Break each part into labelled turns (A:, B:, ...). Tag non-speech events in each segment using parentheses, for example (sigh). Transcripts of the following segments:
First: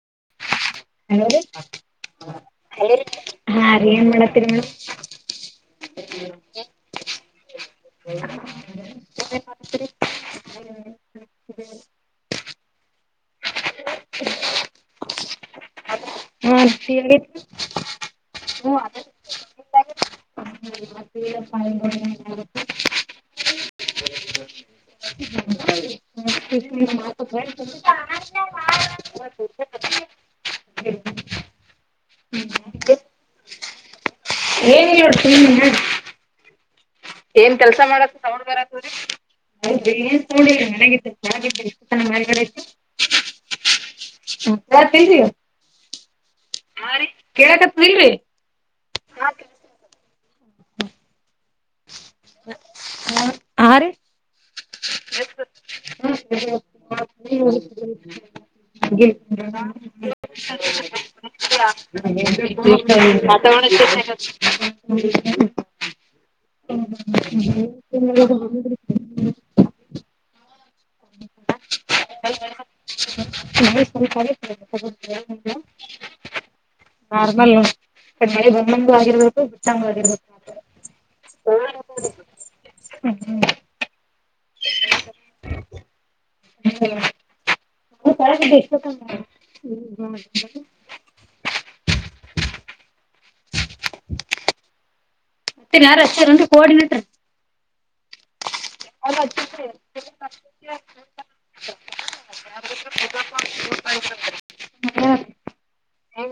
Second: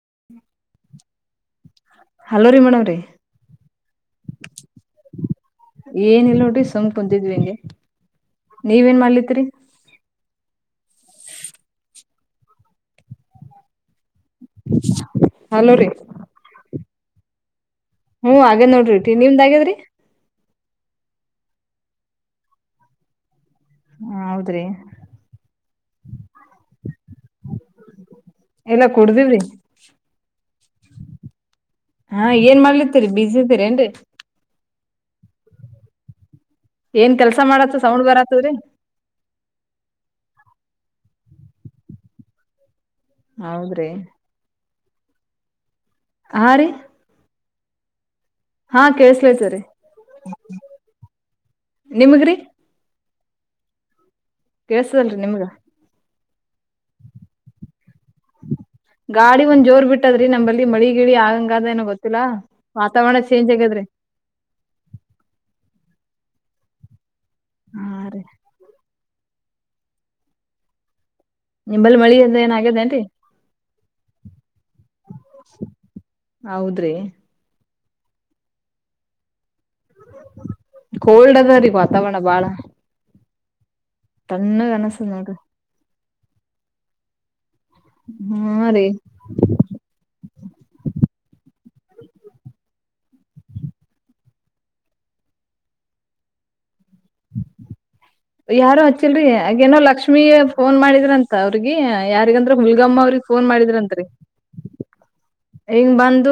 A: ಹ
B: ಹಲೋ
A: ರೀ
B: ಹಾ ಏನ್ ಮಾಡತ್ತೀರಿ ಮೇಡಮ್
A: ಏನಿಲ್ಲ ನೋಡ್ರಿ ಸುಮ್ ಕುಂತಿದ್ವಿ ಇಂಗೆ ನೀವೇನ್ ಮಾಡ್ಲತ್ರಿ.
B: ಹ್ಮ. ಹ್ಮ್.
A: ಹಲೋ ರೀ.
B: ಹಾ ಹೇಳ್
A: ಹ್ಮ್ ಹದೆ ನೋಡ್ರಿ ಟಿ ನಿಮ್ದ್ ಆಗ್ಯಾದ್ರಿ.
B: (unintelligible)
A: ಹ ಹೌದ್ರಿ.
B: (unintelligible)
A: ಹಾ. ಹಾ ಏನ್ ಮಾಡ್ಲತ್ತೆರಿ ಬ್ಯುಸಿ ಅದಿರ್ ಏನ್ರಿ.
B: ಏನ್ ಇಲ್ ಏನ್ ಕೆಲ್ಸ ಮಾಡತೀ ಸೌಂಡ್ ಬರತದ್ರಿ. ಏನ್ ತೊಗೊಂಡ್ಲಿ ಮನೆ (unintelligible)
A: ಹೌದ್ರಿ.
B: ಹ್ಮ್
A: ಹಾ ರೀ.
B: ಕೇಳಾಕತೀನಿಳ್ರಿ.
A: ಹಾ ಕೆಲ್ಸತೆದ್ರಿ ನಿಮಗ್ರಿ.
B: ಹಾ ರೀ.
A: ಕೆಲ್ಸದಳ್ರಿ ನಿಮ್ಗ.
B: (inaudible)
A: ಗಾಡಿ ಒಂದ್ ಜೋರ್
B: (unintelligible)
A: ಬಿಟ್ಟದ್ರಿ ನಂಬಲ್ಲಿ ಮಳಿ ಗಿಳಿ ಆಗಂಗಾದ ಏನೋ
B: (unintelligible)
A: ಗೊತ್ತಿಲ್ಲಾ ವಾತಾವರಣ ಚೇಂಜ್
B: (inaudible)
A: ಆಗ್ಯದ್ರಿ
B: (unintelligible)
A: ಹಾ ರೀ
B: (unintelligible)
A: ನಿಂಬಲ್ಲಿ ಮಳೆ ಇಲ್ದೆ ಎನಗೆದೇನ್ರಿ.
B: ನಾ
A: ಹೌದ್ರಿ.
B: ಇದ್ ಮಳೆ ಬಂದ್ ಬಂದು ಆಗಿರ್ಬದು.
A: ಕೋಲ್ಡ್ ಅದರಿ ವಾತಾವರಣ
B: (unintelligible) ಹ್ಮ್.
A: ತಂಣ್ಣುಗನುಸ್ತದ್ ನೋಡ್ರಿ.
B: ಹ. ಕೆಳಗಿದೆ
A: ಹಾ ರೀ
B: ಎಷ್ಟೊನ ಹ್ಮ್
A: ಹಮ್.
B: (unintelligible) (inaudible) ಮತ್ ಇನ್ಯಾರು ರೆಸ್ಟೋರೆಂಟು ಕೊರ್ಡಿನೆಟ್ರೂ.
A: ಯಾರು ಹಚ್ಚಿಲ್ರಿ ಅಗೇನೋ ಲಕ್ಷ್ಮೀ ಫೋನ್ ಮಾಡಿದ್ರಂತ ಅವರ್ಗಿ ಯಾರಿಗಂದ್ರ ಹುಲ್ಗಮ್ ಅವ್ರಿಗ್ ಫೋನ್ ಮಾಡಿದ್ರಂತ್ರಿ.
B: ಹಾ.
A: ಹಿಂಗ್ ಬಂದು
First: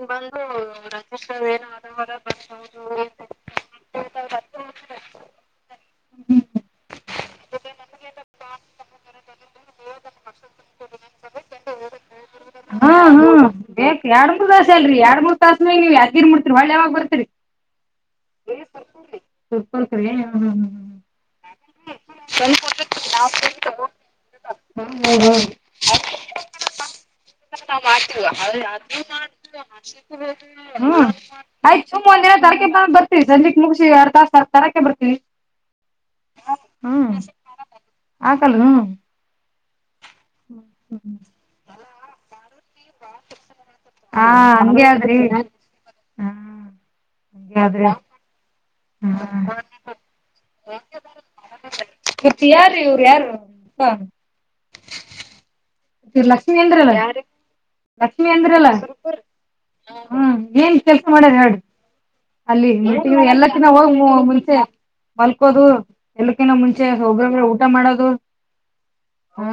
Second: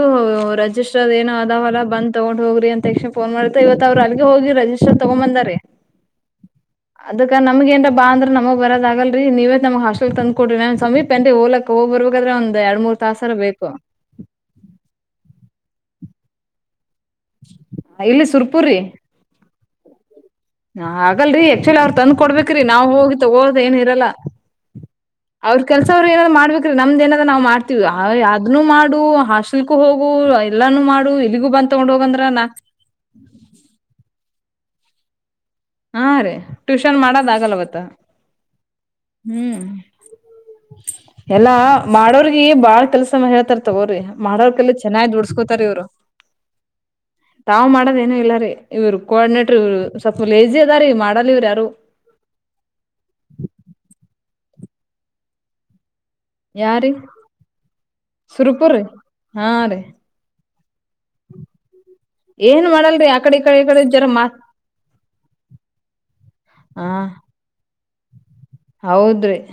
A: ರಜಿಸ್ಟರ್ ಏನ ಅಾವಲ್ಲ ಬಂದ್ ತಗೊಂಡ್ ಹೋಗ್ರಿ ಅಂತ ತಕ್ಷಣೆ ಫೋನ್ ಮಾಡ್ತ ಇವತ್ತು ಅವ್ರು ಅಲ್ಲಿಗೆ ಹೊ ಹೋಗಿರ ರಜಿಸ್ಟರ್ ತಗೊಂಬಂದರೆ. ಅದಕ್ಕ ನಮಗೆ ಏನ್ರ ಬಾ ಅಂದ್ರ ನಮುಗ್ ಬರದ ಆಗಲ್ರಿ ನೀವೇ ನಮಗ್ ಹಸ್ಟಲ್ ತಂದ್ ಕೊಡ್ರಿ ನ ಸಮೀಪ ಪೆಂಡಿ ಹೋಲಕ್ ಒಬರ್ ಹಾಗಾದ್ರ ಒಂದ್ ಎರಡ್ ಮೂರ್ ತಾಸರ ಬೇಕು.
B: ಎರಡು ಮೂರಸ್ ಎಲ್ರಿ ಎರಡು ಮೂರ್ ತಸ್ನೆಗ್ ನೀವು ಯತ್ಗಿರ್ ಮುತ್ತಿರ್ ವಳ್ ಯಾವಾಗ್ ಬಾ
A: ಇಲ್ಲಿ ಸುರ್ಪುರಿ.
B: (unintelligible)
A: ನಾ ಆಗಲ್ರಿ ಅಕ್ಟುಲಿ ಅವ್ರ್ ತಂದ್ ಕೊಡ್ಬೇಕ್ರಿ ನಾವ್ ಹೋಗಿ ತಗೋಳೋದ್ ಏನ್ ಇರಲ್ಲ. ಅವ್ರ ಕೆಲ್ಸ ಅವ್ರ್ ಏನಾದ ಮಾಡ್ಬೇಕ್ರಿ ನಮ್ದ್ ಏನಾದ ನಾವ್ ಮಾಡ್ತೀವಿ ಹೈ ಅದನುೂ ಮಾಡು ಹೊಸ್
B: ಹ್ಮ್ ಆಯ್ತ್
A: ತಗೊಂಡ್
B: ಸುಮಗ್
A: ಹೋಗಂದ್ರ
B: ನೀನು ಒಂದ್
A: ನಾ
B: ತಾರೀಕಿಗ್ ನಾವ್ ಬರ್ತೀವಿ ಸಂಜಿಕ್ ಮುಗಿಸಿ ಎರ್ ತರಕ್ಕೆ ಬರ್ತಿವಿ.
A: ಹಾ ರೀ ಟ್ಯೂಷನ್ ಮಾಡೋದ ಆಗಲ್ಲವತ್ತ
B: ಹಾಕಲ್ ಹ್ಮ್
A: ಹ್ಮ್.
B: (unintelligible)
A: ಎಲ್ಲಾ ಮಾಡೋರಿಗಿ ಬಾಳ್ ಕೆಲ್ಸನೂ ಹೇಳ್ತಾರ ತಗೋರಿ
B: ಹಾ
A: ಮಾಡೋರ್ಕೈಲಿ
B: ಹಂಗೆ
A: ಚೆನ್ನಾಗ್
B: ಆದ್ರಿ ಹಾ
A: ದುಡ್ಸ್ಕೋತಾರ ಇವ್ರು.
B: ಹಂಗೆ
A: ತಾವು
B: ಆದ್ರಿ
A: ಮಾಡೋದ ಏನು ಇಲ್ಲಾರಿ ಇವ್ರು ಕೋಆರ್ಡಿನೇಟರ್ ಇವ್ರು ಸ್
B: ಉಹು ಮತ್ತ ಯಾರ ಇವರು ಯಾರು (unintelligible) ರ್ ಲಕ್ಷ್ಮಿ ಅಂದ್ರಿ
A: ಯಾರೀ
B: ಅಲಾ ಯಾರ್ರಿ. ಲಕ್ಷ್ಮಿ ಅಂದ್ರಲ್ಲ
A: ಸುರ್ಪುರ್ ಹಾ ರೀ
B: ಹ್ಮ ಏನ್ ಕೆಲ್ಸ ಮಾಡ್ಯಾರ ಹೇಳ್ರಿ.
A: ಏನ್
B: ಅಲ್ಲಿ
A: ಮಾಡಲ್ರಿ
B: ಮೀಟಿಂಗ್
A: ಆಕಡೆ ಈ ಕಡೆ ಈ
B: ಎಲ್ಲಕಿನ
A: ಕಡೆ
B: ಹೋಗಿ
A: ಜರ ಮಾತ್
B: ಮುಂಚೆ ಮಲ್ಕೋದು ಎಲ್ಲಕ್ಕಿನ
A: ಹ
B: ಮುಂಚೆ ಹೋಗೋಗಿ ಊಟ ಮಾಡೋದು
A: ಹೌದ್ರಿ.
B: ಹಾ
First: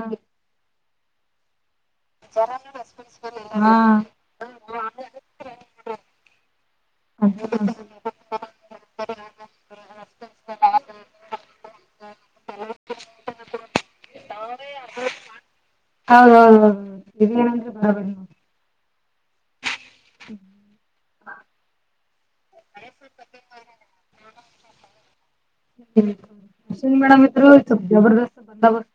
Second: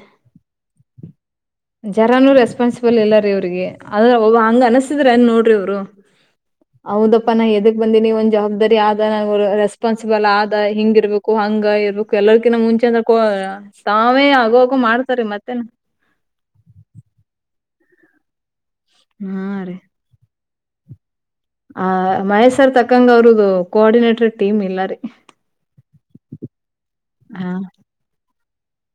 A: ಜರಾನೂ ರೆಸ್ಪಾನ್ಸಿಬಲ್ ಇಲ್ಲ ರೀ ಇವ್ರಿಗೆ ಅದ ಒಬ್ ಹಂಗ ಅನಸ್ತಿದ್ರ ಏನ್ ನೋಡ್ರಿ ಇವ್ರು. ಹೌದಪ್ಪಾ ನಾ ಎದಕ್ ಬಂದೀನಿ ಒಂದ್ ಜವಾಬ್ದಾರಿ ಆದ ನಂಗ್ ರೇಸ್ ಪಾನ್ಸಿಬಲ್ ಆದ ಹಿಂಗ ಇರ್ಬೇಕು ಹಂಗ ಇರ್ಬೇಕು ಎಲ್ಲರ್ಕಿನ ಮುಂಚೆ ಅಂದ್ರ ಕೊ ಅ ತಾವೇ ಅಗವ್ ಅಗವ್ ಮಾಡ್ತಾರೆ ಮತ್ತೇನ.
B: ಹೌದೌದ ಹೌದ ಇದೇನಂದ್ರೆ ಭಾಳ (unintelligible)
A: ಹಾ ರೀ.
B: (unintelligible)
A: ಆ ಮಹೇಶ್ ಸರ್ ತಕ್ಕಂಗ ಅವ್ರದು ಕೋಆರ್ಡಿನೇಟರ್ ಟೀಮ್ ಇಲ್ಲ ರೀ.
B: ಅಶ್ವಿನಿ ಮೇಡಂ ಇದ್ರು ಜಬರ್ದಸ್ತ ಬಂದೋಬಸ್ತ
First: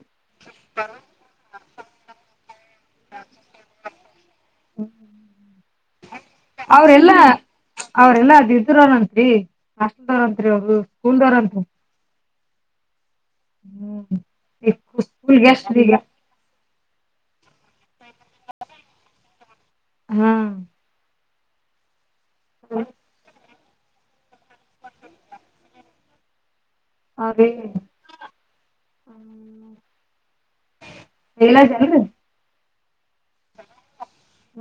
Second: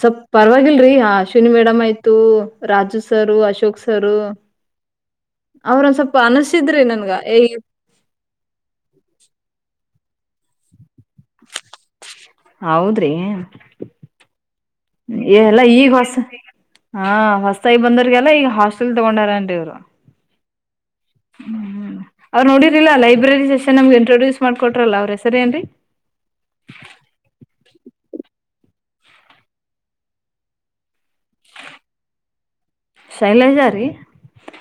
A: ಸ್ವಲ್ ಪರವಾಗಿಲ್ರಿ ಹ ಅಶ್ವಿನಿ ಮೇಡಮ್ ಆಯ್ತು ರಾಜು ಸರು ಅಶೋಕ್ ಸರು. ಅವ್ರೊಂದ್ ಸ್ವಲ್ಪ ಅನಸಿದ್ರಿ ನನ್ಗ
B: ಅವ್ರೆಲ್ಲಾ
A: ಏ
B: ಅವ್ರೆಲ್ಲಾ ಅದ ಇದ್ರ ಏನಂತ್ರಿ ಸ್ಕೂಲ್ ದಾವ್ರ ಅಂತ್ರಿ ಅವ್ರದು ಸ್ಕೂಲ್ದವ್ರ ಅಂತ್.
A: ಹೌದ್ರಿ
B: ಈ
A: ಎ
B: ಸ್ಕೂಲ್
A: ಎಲ್ಲ
B: ಗೆಸ್ಟ್
A: ಈಗ ಹೊಸ ಹಾ ಹೊಸತಾಯ ಬಂದರ್ರಿಗೆಲ್ಲ ಈಗ ಹಾಸ್ಟೆಲ್ ತಗೊಂಡಾರ ಏನ್ರಿ ಇವ್ರು.
B: ಹಾ
A: ಹ್ಮ್ ಅವ್ರ ನೋಡಿರ್ಲಿಲ್ಲಾ ಲೈಬ್ರರಿ ಸೆಷನ್ ನಮ್ಗೆ ಇಂಟ್ರೊಡ್ಯೂಸ್ ಮಾಡ್ಕೊಟ್ರಲ್ಲ ಅವ್ರ ಹೆಸರಿ ಏನ್ರಿ.
B: ಅದೇ ಹ್ಮ ಹೇಳಲ್ದೇನ್ರಿ.
A: ಶೈಲಜ ರೀ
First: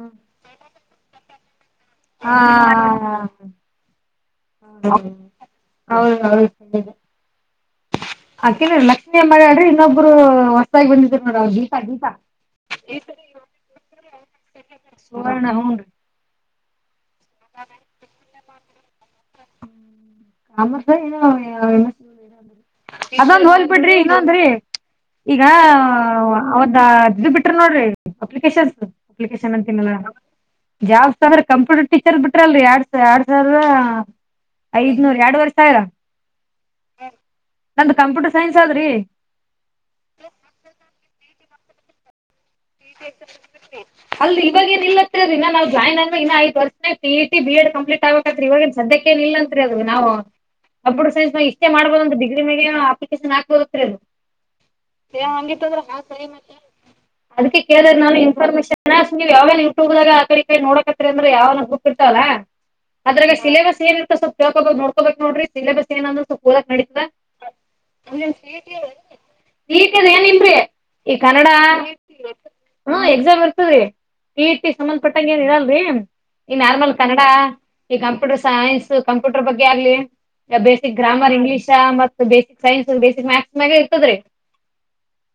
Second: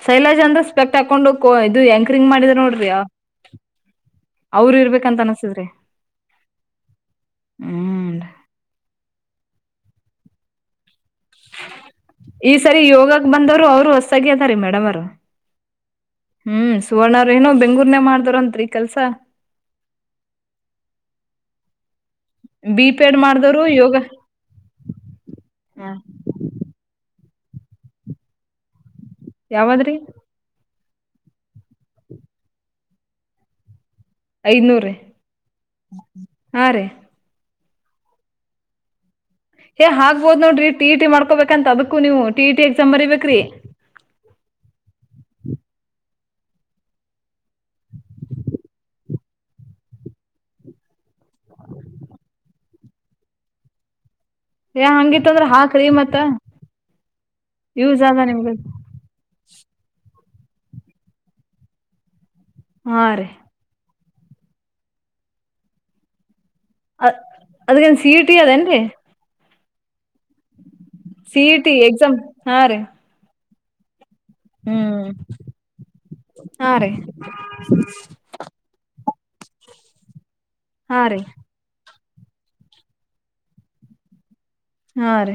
A: ಶೈಲಜ್ ಅಂದ್ರೆ ಸ್ಪೆಕ್ಟ್ ಹಾಕೊಂಡು ಕೋ ಇದು ಎಂಕರಿಂಗ್
B: ಹಾ
A: ಮಾಡಿದ್ರ
B: ಹಾ
A: ನೋಡ್ರಿ ಅವ್ರು
B: ಹಾ ಹಾ ಹ
A: ಇರ್ಬೇಕಂತ ಅನಸದ್ರಿ
B: ಹೌದ ಹೌದ.
A: ಹ್ಮ್
B: ಆಕೀನೆ ಲಕ್ಷ್ಮಿ ಏನ್ ಮಾಡ್ಯಾಲ್ರಿ ಇನ್ನೊಬ್ರು ಹೊಸದಾಗಿ ಬಂದಿದರು (unintelligible)
A: ಈ ಸರಿ ಯೋಗಾಕ ಬಂದವ್ರು ಅವರು ಹೊಸದಾಗಿ ಅದಾರಿ ಮೇಡಮ್ ಅವರು.
B: ಸುವರ್ಣ ಹೂನ್ರಿ
A: ಹ್ಮ್ ಸುವರ್ಣ ಅವ್ರ ಏನೋ ಬೆಂಗಳೂರ್ನಾಗ್ ಮಾಡ್ದವ್ರ ಅಂತ್ರಿ ಕೆಲ್ಸ.
B: ಕಾಮ ಏ
A: ಬಿ ಪೇಡ್
B: ಅದೊಂದ್
A: ಮಾಡ್ದವ್ರು
B: ಹೋಲ್
A: ಯೋಗ
B: ಬಿಡ್ರಿ ಇನ್ನೊಂದರಿ ಈಗ ಅವದ ಇದ್ದು ಬಿಟ್ಟ ಬಿಟ್ರ ನೋಡ್ರಿ ಅಪ್ಲಿಕೇಶನ್ ಅಪ್ಲಿಕೇಶನ್ ಅಂತಿನಲ್
A: ಯಾವದ್ರಿ
B: ಜಾಬ್ ಅಂದ್ರ ಕಂಪ್ಯೂಟರ್ ಟೀಚರ್ ಬಿಟ್ರ ಅಲ್ರಿ ಯಾಡ್ ಎರಡ್ ಸಾವಿರ
A: ಐನೂರ ರಿ.
B: ಹ್ಮ್ ಎರಡು ವರಿ ಸಾವ್ರ ನಂದ ಕಂಪ್ಯೂಟರ್ ಸೈನ್ಸ್ ಆದ್ರಿ.
A: ಏ ಹಾಕ್ಬೋದ ನೋಡ್ರಿ ಟಿಇಟಿ ಮಾಡ್ಕೋಬೇಕ ಅಂತ ಅದಕ್ಕೂ ನೀವು. ಟಿ ಇ ಟಿ ಎಕ್ಸಾಮ್ ಬರಿಬೇಕ್ರಿ
B: ಅಲ್ರೀ ಇವಾಗೇನಿಲ್ಲ ಇನ್ನ ನಾವು ಜಾಯನ್ ಆದ ಮ್ಯಾಲ ಇನ್ನ್ ಐದ ವರ್ಷನಾಗ್ ಟಿಇಟಿ ಬಿ ಎಡ್ ಕಂಪ್ಲೀಟ್ ಆಗ್ಬೇಕ್ ಅತ್ತ ಇವಾಗೆನ್ ಸದ್ಯಕ್ಕ ಏನಿಲ್ಲ ಅಂತ್ರಿ ಅದು ನಾವು ಕಂಪ್ಯೂಟರ್ ಸೈನ್ಸ್ನಾಗ್ ಇಷ್ಟೇ ಮಾಡಬೋದ ಅಂತ ಡಿಗ್ರಿ ಮ್ಯಾಗೆ ಅಪ್ಲಿಕೇಶನ್ ಹಾಕ್ಬೋದ ಅಂತ್ರಿ ಅದು.
A: ಏ ಹಂಗಿತ್ತ ಅಂದ್ರ ಹಾಕ್ರಿ ಮತ್ತ.
B: ಅದಕ್ಕೆ ಕೇಳ್ದೇರಿ
A: ಯೂಸ್
B: ನಾನು
A: ಅದ ನಿಮ್ಗ
B: ಇನ್ಫರ್ಮೇಷನ್. ನೀವು ಯಾವಾಗನಾ ಯೂಟ್ಯೂಬದಾಗ ಆಕಡಿ ಇಕಡಿ ನೋಡಕತ್ರಿ ಅಂದ್ರ ಯಾವನಾ ಗ್ರೂಪ್ ಇರ್ತಾವ್ ಅಲ್
A: ಹಾ ರೀ
B: ಅದ್ರಾಗ ಸಿಲೆಬಸ್ ಏನ್ ಸ್ವಲ್ಪ್ ಕೇಳ್ಕೋಬೇಕ್ ನೋಡ್ಕೋಬೇಕ ನೋಡ್ರಿ ಸಿಲೆಬಸ್ ಏನ್ ಅನ್ನೋದು. ಓದಕ್ ನಡಿತದ.
A: ಅದ್ಗೇನ್ ಸಿ ಇ ಟಿ ಅದೇನ್ರಿ
B: ಭೀತಿ ಅದು ಏನಿಲ್ರೀ ಈ
A: ಸಿ
B: ಕನ್ನಡ
A: ಇ ಟಿ ಹಾ ರೀ
B: ಸ ಟಿ ಇ ಟಿ
A: ಹ್ಮ್
B: ಸಂಬಂಧಪಟ್ಟಂಗ ಏನ್ ಇರಲ್ರಿ ಈ
A: ಹಾ
B: ನಾರ್ಮಲ್
A: ರೀ
B: ಕನ್ನಡ ಈ ಕಂಪ್ಯೂಟರ್ ಸೈನ್ಸ್ ಕಂಪ್ಯೂಟರ್ ಬಗ್ಗೆ ಆಗ್ಲಿ ಬೇಸಿಕ್
A: ಹಾ ರೀ
B: ಗ್ರಾಮರ್ ಇಂಗ್ಲೀಷ ಮತ್ ಕ್ ಸೈನ್ಸ್ ಬೇಸಿಕ್ ಮ್ಯಾಥ್ಸ್ ಮ್ಯಾಗ ಇರ್ತದ ರೀ
A: ಹಾ ರೀ.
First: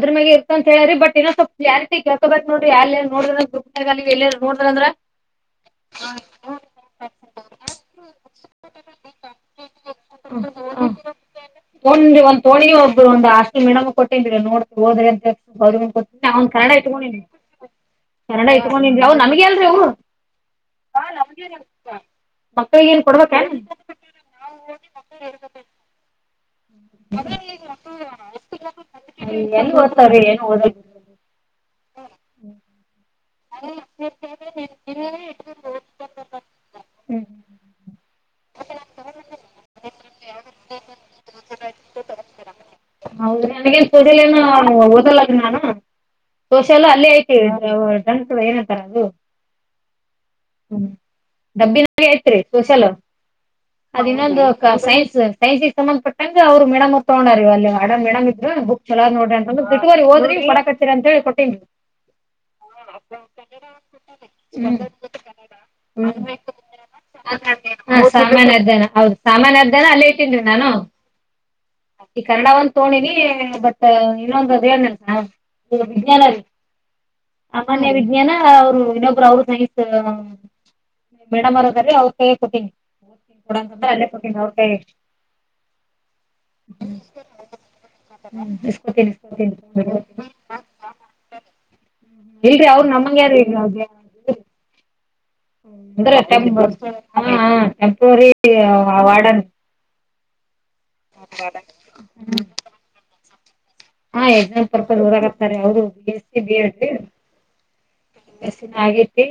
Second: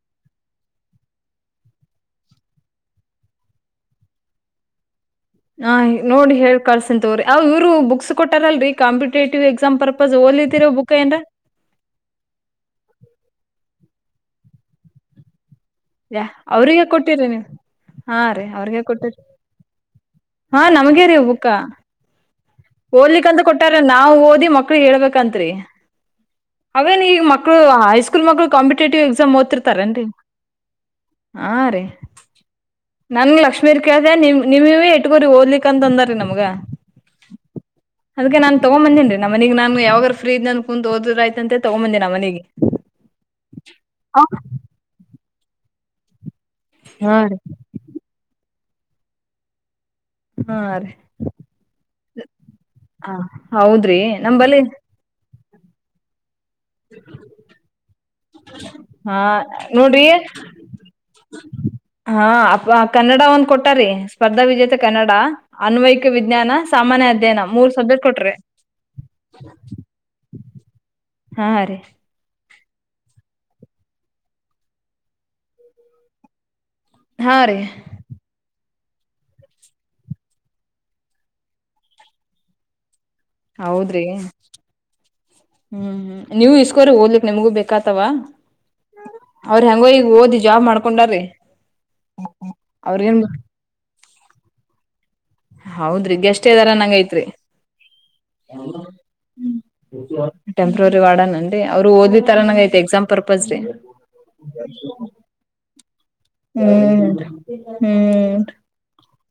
B: ಅದ್ರ ಮ್ಯಾಗ ಇರ್ತಂತ ಹೇಳ್ಯಾರೀ ಬಟ್ ಇನ್ನ ಸ್ವಲ್ ಕ್ಲಾರಿಟಿ ಕೇಳ್ಕೋಬೇಕ್ ನೋಡ್ರಿ ಅಲ್ಲೆ ನೋಡೀದ್ರ ಗ್ರೂಪ್ನ್ಯಾಗ ನೋಡ್ರಿ ಅಂದ್ರ
A: ಹಾ ನೋಡಿ ಹೇಳಿ ಕಳ್ಸ್ತನಿ ತುಗೋರಿ ಅವ್ ಇವ್ರು ಬುಕ್ಸ್ ಕೊಟ್ಟಾರಲ್ರೀ ಕಾಂಪಿಟೇಟಿವ್ ಎಕ್ಸಾಮ್ ಪರ್ಪಸ್ ಕಲಿತಿರೋ ಬುಕ್ಕ ಏಂಡ
B: ಒಂದ ಒಂದ್ ಪೋಣಿ ಒಬ್ರು ಒಂದು ಹಾಸ್ಟೆಲ್ ಮೇಡಮ್ ಗ ಕೊಟ್ಟೇನ್ರೀ ನೋಡ್ ಓದ್ರೆ ಅಂತೇಳಿ ಅವರಿಗೂ
A: ಯ
B: ಕೊಟ್ಟ್ನಿ ಅವ್ನ ಕನ್ನಡ
A: ಅವ್ರಿಗೆ
B: ಇಟ್ಕೊಂಡೀನಿ.
A: ಕೊಟ್ಟಿರಿ ನೀವ್ ಹಾ ರೀ
B: ಕನ್ನಡ
A: ಅವ್ರಿಗೆ
B: ಇಟ್ಗೊಂಡಿನ್ರೀ ಅವ್
A: ಕೊಟ್ಟಿರಿ
B: ನಮಗೆ ಅಲ್ರೀ ಅವು.
A: ಹಾ ನಮಗೇ ರೀ ಅವ್ ಬುಕ್ಕ.
B: ಮಕ್ಳಿಗೆ ಏನ್
A: ಓದಲಿಕ್ಕಂತ
B: ಕೊಡ್ಬೇಕೇನ್
A: ಕೊಟ್ಟಾರಿ ನಾವ್ ಓದಿ ಮಕ್ಳೀಗ ಹೇಳ್ಬೇಕಂತರಿ. ಅವೇನು ಈಗ ಮಕ್ಳು ಹೈಸ್ಕೂಲ್ ಮಕ್ಳು ಕಾಂಪಿಟೇಟಿವ್ ಎಕ್ಸಾಮ್
B: ಎಲ್ಲಿ
A: ತಾರೇನ್ರೀ
B: ಓದ್ತಾವ್ರಿ ಏನು ಓದಲ್
A: ಹಾ ರೀ ನಾ ನಿಮ್ ಲಕ್ಷ್ಮಿರ್ಗ ಕೇಳ್ದ್ಯಾ ನಿಮ್ ನಿ ನೀವೇ ಇಟ್ಗೋರಿ ಓದ್ಲಿಕ ಅಂತ ಅಂದಾರಿ ನಮಗ.
B: ಹ್ಮ್
A: ಅದಕ್ಕೆ ನಾನ್ ತಗೊಂಡ್ ಬಂದೀನ್ರೀ ನಮ್ಮನಿಗ್ ನಾನ್ ಯಾವಾಗರ ಫ್ರೀ ಇದ್ನನ್ ಕುಂತ್ ಓದಿದ್ರಾಯ್ತ ಅಂತೇಳಿ ತಗೊ ಬಂದಿನಾ ಮನಿಗೆ
B: (unintelligible) ನಾನು ಸೋಶಲ್ ಅಲ್ಲೇ
A: ಹಾ
B: ಐತಿ
A: ರೀ
B: ಟ್ರಂಕ್ ಏನಂತಾರ ಅದು
A: ಹಾ ರೀ.
B: ಡಬ್ಬಿನಾಗೆ ಐತ್ರಿ ಸೋಷಲ್
A: ಹೌದ್ರಿ
B: ಅದ ಇನ್ನೊಂದು
A: ನಂಬಲ್ಲಿ
B: ಸೈನ್ಸ್ ಸೈನ್ಸ್ಗೆ ಸಂಬಂಧಪಟ್ಟ್ ಹಂಗ ಅವ್ರ ಮೇಡಮ್ಮರ ತಗೊಂಡಾರೀ ಅಲ್ಲೇ ಅಡ ಮೇಡಮ್ ಇದ್ರ ಬುಕ್ ಚುಲೋದ್
A: ಹಾ
B: ನೋಡ್ರಿ ಅಂತಂದ್ರು ಇಟ್ಟಗೋರಿ
A: ನೋಡ್ರಿ
B: ಓದ್ರೀ ಕೊಡಕತ್ತಿರಿ ಅಂತ್ಹೇಳಿ ಕೊಟ್ಟೀನ್ರಿ
A: ಹಾ ಅಪಾ ಕ ನ್ನಡ ಒಂದ್ ಕೊಟ್ಟಾ ರೀ ಸ್ಪರ್ಧಾ ವಿಜೇತ ಕನ್ನಡ, ಅನ್ವಯಿಕ ವಿಜ್ಞಾನ, ಸಾಮಾನ್ಯ ಅಧ್ಯಯನ ಮೂರ್
B: ಹಾ
A: ಸಬ್ಜೆಕ್ಟ್ ಕೊಟ್ರಿ
B: ಸಾಮಾನ್ಯ ಅಧ್ಯಯನ ಹೌದು ಸಾಮಾನ್ಯ ಅಧ್ಯಯನ ಅಲ್ಲೇ ಇಟ್ಟೀನ್ರೀ ನಾನು
A: ಹಾ ರೀ
B: ತೊಂಡೇನೀ ಬಟ್ ಇನ್ನೊಂದು ಅದ ಏನ್ ವಿಜ್ಞಾನ ರೀ
A: ಹಾ ರೀ
B: ಮಾನ್ಯ ವಿಜ್ಞಾನ ಅವರು ಇನ್ನೊಬ್ರ ಅವರು ಸೈನ್ಸ್ ಮೇಡಮ್ ಅವ್ರದಾರೀ ಅವ್ರ ಕೈಯಾಗ ಕೊಟ್ಟೀನಿ ಕೊಡ ಅಂತಂದ್ರ
A: ಹೌದ್ರಿ
B: ಅಲ್ಲೇ ಕೊಟ್ಟೀನಿ ಅವ್ರ ಕೈಯಾಗ
A: ಹ್ಮ್ ಹ್ಮ್ ನೀವು ಇಸ್ಕೋರಿ ಓದ್ಲಿಕ್ ನಿಮ್ಗೂ ಬೇಕಾತವಾ
B: ಇಸ್ಕೋತೀನಿ ಇಸ್ಕೋತೀನಿ
A: ಅವ್ರ ಹೆಂಗೋ ಈಗ ಓದಿ ಜಾಬ್ ಮಾಡ್ಕೊಂಡಾರ್ರಿ
B: ಇಲ್ರಿ ಅವ್ರು
A: ಅವ್ರಗೇನ್
B: ನಮಂಗ್ಯಾರೀ ಈ
A: ಹೌದ್ರಿ
B: ಅಂದ್ರೆ
A: ಗೆಸ್ಟ್ ಇದಾರ
B: ಟೆಂಪ್ರವರಿ
A: ನಂಗ ಐತ್ರಿ
B: ವಾರ್ಡನ್
A: ಟೆಂಪ್ರವರಿ ವಾರ್ಡನನ್ರೀ ಅವರು ಓದಿದ್ತರ ನಂಗ ಐತಿ ಎಕ್ಸಾಮ್ ಪರ್ಪಸ್ ರೀ
B: ಹಾ ಎಕ್ಸಾಂ ಪರ್ಪಸ್ ಓದಾಕತ್ತಾರ್ರಿ ಅವರು ಬಿ ಸಿ ಬಿ ಎಡ್
A: ಹ್ಮ್ ಹ್ಮ್
B: ಎಸ್ ಸಿ ಆಗೇತಿ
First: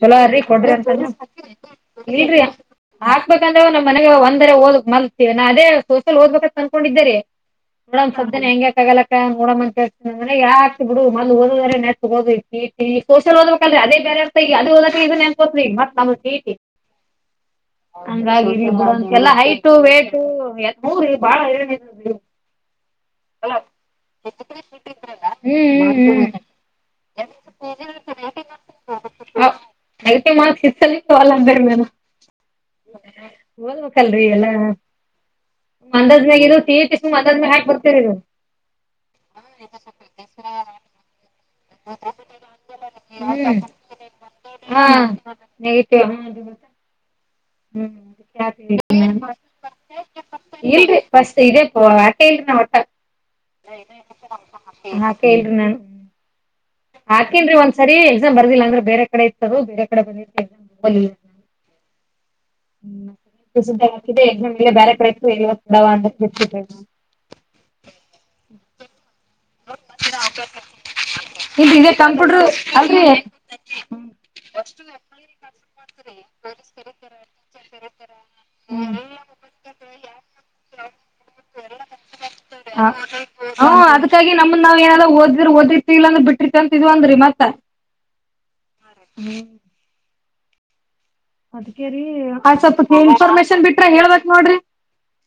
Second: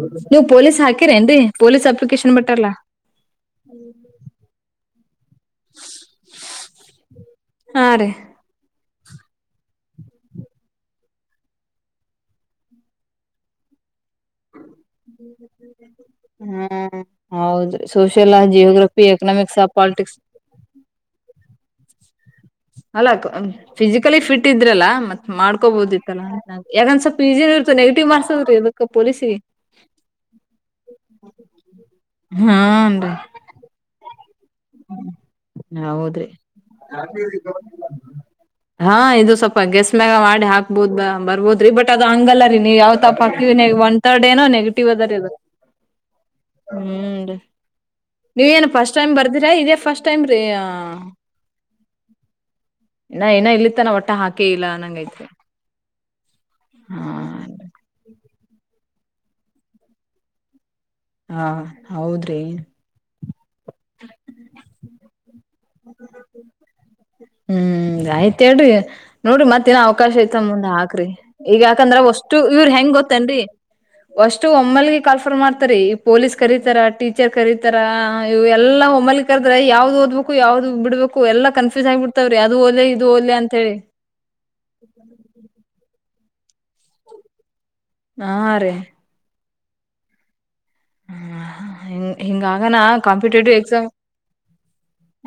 B: ಚಲೋ ಅರಿ
A: ನೀವ್
B: ಕೊಡ್ರಿ
A: ಪೊಲೀಸ್
B: ಅಂತ
A: ಹಾಕಿರೇನ್ರೀ ಪೊಲೀಸ್ ಅಪ್ಲಿಕೇಶನ್
B: ಇಲ್ರಿ
A: ಬಿಟ್ಟಾರಲ್ಲ
B: ಹಾಕ್ಬೇಕಂದ್ರ ನಮ್ಮ್ ಮನ್ಯಾಗ ಒಂದರ ಓದ್ ಮಲ್ತೇವೆ ನಾ ಅದೇ ಸೋಶಲ್ ಓದ್ಬೇಕಂತ ಅನ್ಕೊಂಡಿದ್ದೇರಿ
A: ಹಾ ರೀ
B: ನೋಡಮ್ ಸ್ವಪ್ದಿನ ಹೆಂಗ ತಗಲಕ್ಕ ನೋಡಂ ಅಂತೇಳಿ ಯಾ ಅತ್ತಿ ಬಿಡು ಮದ್ಲ ಓದೂದರ ನೆಟ್ಟಗ ಓದು ಈ ಈ ಸೋಶಿಯಲ್ ಓದ್ಬೇಕ ಅದೇ ಅದು ಓದಾಕ ಇದು ನೆನ್ಪ ಹೋಗ್ತದ್ರೀ ಮತ್ತ್ ನಮ್ ಟಿ ಇ ಟಿ
A: ಹ್ಮ್ ಹೌದ್ರಿ ಸೋಷಿಯಲ್
B: ಹಂಗಾಗಿ
A: ಜಿಯೋಗ್ರಫಿ
B: ಎಲ್ಲ
A: ಎಕನಾಮಿಕ್ಸ್
B: ಹೈಟ
A: ಪಾಲಿಟಿಕ್ಸ್
B: ವೇಟು ಹ
A: ಹಾಲಾಕು ಫಿಸಿಕಲಿ ಫಿಟ್ ಇದ್ರಲ್ಲ ಮತ್
B: ಹ್ಮ್ ಹ್ಮ್
A: ಮಾಡ್ಕೋಬಹುದಿತ್ತಲ್ಲ
B: ಹ್ಮ್
A: ಅದೊಂದ ಸ್ವಲ್ಪ ಈಜೀ ಇರ್ತ ನೆಗೆಟಿವ್ ಮಾರ್ಕ್ಸ್ ರೀ ಇದಕ್ಕ ಪೊಲೀಸಿಗೆ
B: (unintelligible)
A: ಹಾನ್ರಿ
B: ಓದ್ಬೇಕಲ್ರಿ ಎಲ್ಲ. ಅಂದಾಜ್
A: ಹೌದ್ರಿ
B: ಮ್ಯಾಗ್ (unintelligible) ಅಂದಾಜ್ ಮ್ಯಾಗ್ ಹಾಕ್ ಬರ್ತೀರಿ ನೀವು.
A: ಹಾ ಇದು ಸ್ವಲ್ಪ ಗೆಸ್ ಮ್ಯಾಗ ಮಾಡಿ ಹಾಕ್ಬೋದು ಬರ್ಬ್ ದ್ರಿ ಬಟ್ ಅದ ಹಂಗಲ್ಲ ರೀ ನೀವು ಯಾವ ತ
B: ಹ್ಮ್
A: ಪಕ್ಕ ಒನ್ ತರ್ಡ್ ಏನೋ
B: ಹಾ
A: ನೆಗೆಟಿವ್ ಅದರಿ ಅದು.
B: ನೆಗೆಟಿವ್.
A: ಹ್ಮ್ ರೀ. ನೀವ್ ಏನ್
B: ಹ್ಮ್
A: ಫಸ್ಟ್ ಟೈಮ್ ಬರ್ದಿರಾ ಇದೇ ಫಸ್ಟ್ ಟೈಮ್ ರೀ
B: ಇಲ್ರಿ ಫಸ್ಟ್ ಇದೇ ಹಾಕೆ ಇಲ್ರಿ ನಾ ಒಟ್ಟ
A: ಇನ್ನ ಏನ ಇಲ್ಲಿ ತನ ಒಟ್ಟ ಹಾಕಿ ಇಲ್ಲ ಅನ್ನಂಗೈತೆ.
B: ಹಾಕೀನ್ರಿ ಒಂದ್ ಸರಿ ಎಕ್ಸಾಮ್ ಬರ್ದಿಲ್ಲ ಅಂದ್ರ ಬೇರೆ ಕಡೆ ಇತ್ತದು ಬೇರೆ ಕಡೆ (unintelligible)
A: ಹಾ ಹೌದ್ರಿ.
B: ಫೀಸ್ ಇದ್ದಾಗ್ ಹಾಕಿದ್ದೆ ಎಕ್ಸಾಮ್ ಇಲ್ಲೇ ಬ್ಯಾರೆ ಕಡೆ ಇತ್ತು (unintelligible)
A: ಹ್ಮ್ ಆಯ್ತ್ ಹೇಳ್ರಿ ನೋ ಈಗ್ ಮತ್ತೇನ ಅವಕಾಶ ಇತ್ ಮುಂದೆ ಹಾಕ್ರಿ ಈಗ
B: ಇಲ್ರಿ ಇದೇ
A: ಯಾಕಂದ್ರ ಅಷ್ಟು
B: ಕಂಪ್ಯೂಟರ್
A: ಇವ್ರ್ ಹೆಂಗ್
B: ಅಲ್ರಿ
A: ಗೊತ್ತೇನ್ರಿ. ವಷ್ಟು ಒಮ್ಮಲ್ಗೆ ಕಾಲ್ಫರ್ ಮಾಡ್ತರಿ ಈ ಪೊಲೀಸ್ ಕರೀತಾರ ಟೀಚರ್ ಕರೀತಾರ. ಎಲ್ಲ ಒಮ್ಮಲಿ ಕರ್ದ್ರ ಯಾವ್ ಓದ್ಬೇಕು ಯಾವ್ದ್ ಬಿಡ್ಬೇಕು ಎಲ್ಲ ಕನ್ಫ್ಯೂಸ್ ಆಗಿ ಬಿಡ್ತಾವ್ರೀ ಅದು ಓದ್ಲೇ ಇದು ಓದ್ಲೇ ಅಂತ್
B: ಹಾ ಅದಕ್ಕಾಗಿ ನಮ್ದ್ ನಾವ್ ಏನಾದ್ ಓದಿದ್ರೆ ಓದಿರ್ತಿಲ್ಲ ಅಂದ್ರ ಬಿಟ್ಟಿರ್ತೀವಿ ಅಂತ ಇದ್ವನ್ರಿ ಮತ್ತ್.
A: ಹಾ ರೀ.
B: ಅದ್ಕೆ ರೀ
A: ಹಿಂಗ ಹಿಂಗಾಗನ
B: (unintelligible)
A: ಕಾಂಪಿಟೇಟಿವ್
B: ಇನ್ಫಾರ್ಮೇಶನ್ ಬಿಟ್ರೆ
A: ಎಕ್ಸಾಮ್
B: ಹೇಳ್ಬೇಕ್ ನೋಡ್ರಿ.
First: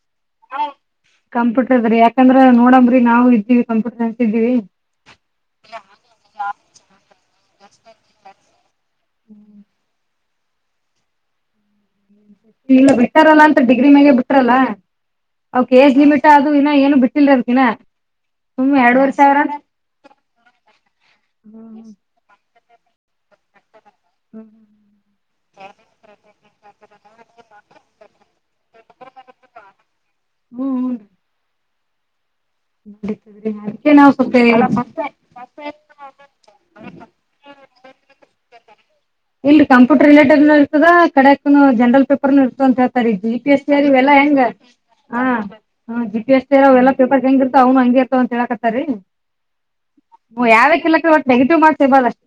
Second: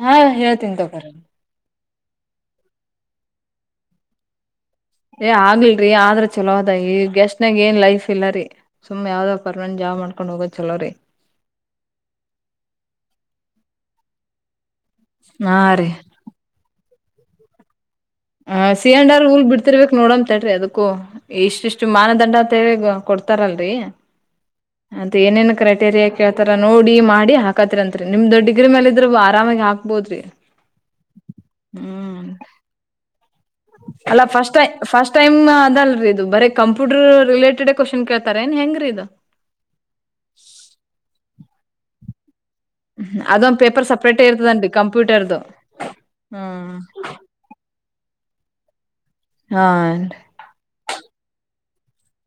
A: ಹಾ ಹೇಳ್ತೀನಿ ತಗೋರಿ
B: ಕಂಪ್ಯೂಟರ್ದ್ರಿ ಯಾಕಂದ್ರ ನೋಡಂಬ್ರಿ ನಾವು ಇದ್ದೀವಿ ಕಂಪ್ಯೂಟರ್ ಸೈನ್ಸ್ ಇದ್ದೀವಿ.
A: ಏ ಆಗಿಲ್ರಿ ಆದ್ರ ಚಲೋದ ಈ ಗೆಸ್ಟ್ ನಾಗೇನ್ ಲೈಫ್ ಇಲ್ಲ ರೀ ಸುಮ್ನೆ ಯಾವ್ದೋ ಪರ್ವಂಜಾ. (unintelligible) ಮಾಡ್ಕೊಂಡ್ ಹೋಗೋದ್ ಚಲೋ ರೀ.
B: ಇಲ್ಲ ಬಿಟ್ಟಾರಲ್ಲ ಅಂತ ಡಿಗ್ರಿ ಮ್ಯಾಗೆ ಬಿಟ್ರಲ್ಲ.
A: ಹಾ
B: ಅವಕೆ
A: ರೀ
B: ಏಜ್ ಲಿಮಿಟ ಅದು ಇನ ಏನು ಬಿಟ್ಟಿಲ್ರ ಅದಕಿನ.
A: ಹಾ
B: ಸುಮ್ಮ್
A: ಸಿ ಅಂಡ್
B: ಎರಡುವರೆ
A: ಆರ್
B: ಸಾವಿರ
A: ಹೂಲ್ ಬಿಡ್ತಿರ್ಬೇಕ್ ನೋಡಮ್ ತಡ್ರಿ ಅದಕ್ಕೂ ಇಷ್ಟಿಷ್ಟು ಮಾನದಂಡ. ತೆವೆಗ ಕೊಡ್ತಾರಲ್ರಿ.
B: ಹ್ಮ್.
A: ಅದ್ ಏನೇನ್ ಕ್ರೈಟೇರಿಯಾ ಕೇಳ್ತಾರ ನೋಡಿ ಮಾಡಿ ಹಾಕತಿರಿ ಅಂತ್ರಿ ನಿಮ್ದ ಡಿಗ್ರ ಮ್ಯಾಲಿದ್ರು ಆರಾಮಾಗಿ ಹಾಕ್ ಹಾಕ್ಬೋದ್ರಿ
B: ಹ್ಮ್ ಹ್ಮ್
A: ಹ್ಮ್.
B: (unintelligible)
A: ಅಲ್ಲ ಫಸ್ಟ್ ಟೈ
B: ಸ್ವಲ್ಪ
A: ಫಸ್ಟ್ ಟೈಮ್ ಅದಲ್ರಿ ಇದು ಬರೀ ಕಂಪ್ಯೂಟರ್ ರಿಲೇಟೆಡೇ ಕ್ವೆಷನ್ ಕೇಳ್ತಾರ ಏನ್ ಹೆಂಗ್ರೀ ಇದು.
B: ಇಲ್ರಿ ಕಂಪ್ಯೂಟರ್ ರಿಲೇಟೆಡ್ ನು ಇರ್ತದ ಕಡಕ್ನು ಜನರಲ್ ಪೇಪರ್ನು ಇರ್ ತಂತ್ ಹೇಳ್ತಾರೆ ಜಿ ಪಿ
A: ಅದೊಂದ್
B: ಎಸ್ ಸಿ
A: ಪೇಪರ್
B: ಯರಿವೆಲ್ಲ
A: ಸಪ್ರೇಟೇ
B: ಹೆಂಗ.
A: ಇರ್ತದನ್ರಿ
B: ಹಾ
A: ಕಂಪ್ಯೂಟರ್ದು
B: ಹಾ ಜಿ ಪಿ ಎಸ್ ಸಿ
A: ಹ್ಮ್
B: ಅವೆಲ್ಲ ಪೇಪರ್ಸ್ ಹೆಂಗಿರ್ತವ್ ಅವ್ನು ಹಂಗೆ ತ್ತು ಅಂತ ಹೇಳಕತ್ತ ರೀ
A: ಹಾ
B: ಹೂಂ ಯಾವ್ಯಕಿಲಕ ಒಟ್ಟ್ ನೆಗೆಟಿವ್ ಮಾರ್ಕ್ಸ್ ಇರ್ಬಾರ್ದ್ ಅಷ್ಟ್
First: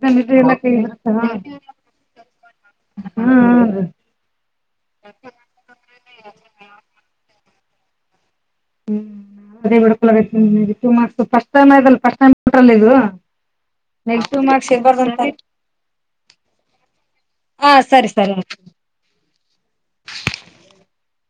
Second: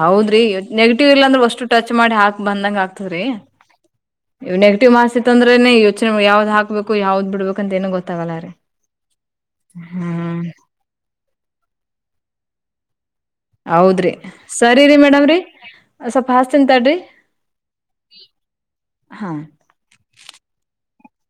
A: ಹೌದ್ರಿ ನೆೆಗೆಟಿವ್ ಇಲ್ಲಾಂದ್ರ ಒಷ್ಟು ಟಚ್ ಮಾಡಿ ಹಾಕ್ ಬಂದಂಗ ಆಗ್ತದ್ರಿ.
B: ಹಾ ರೀ
A: ಇವು ನೆಗೆಟಿವ್ ಮಾರ್ಕ್ಸ್ ಇತ್ತಂದ್ರೆನೇ ಯೋಚನೆ ಯಾವ್ದ್ ಹಾಕ್ಬೇಕು ಯಾವ್ದ್ ಬಿಡ್ಬೇಕು ಅಂತ ಏನು ಗೊತ್ತಾಗಲ್ಲ ರೀ. ಹ್ಮ್
B: (unintelligible)
A: ಹೌದ್ರಿ
B: ನೆಗೆಟಿವ್ ಮಾರ್ಕ್ಸ್
A: ಸರಿ ರೀ
B: ಇರ್ಬಾರ್ದಂತ
A: ಮೇಡಮ್ ರೀ. ಸ್ವಲ್ಪ ಹಸ್ತೀನ್ ತಡ್ರಿ
B: ಹಾ ಸರಿ ಸರಿ
A: ಹಾ. (inaudible)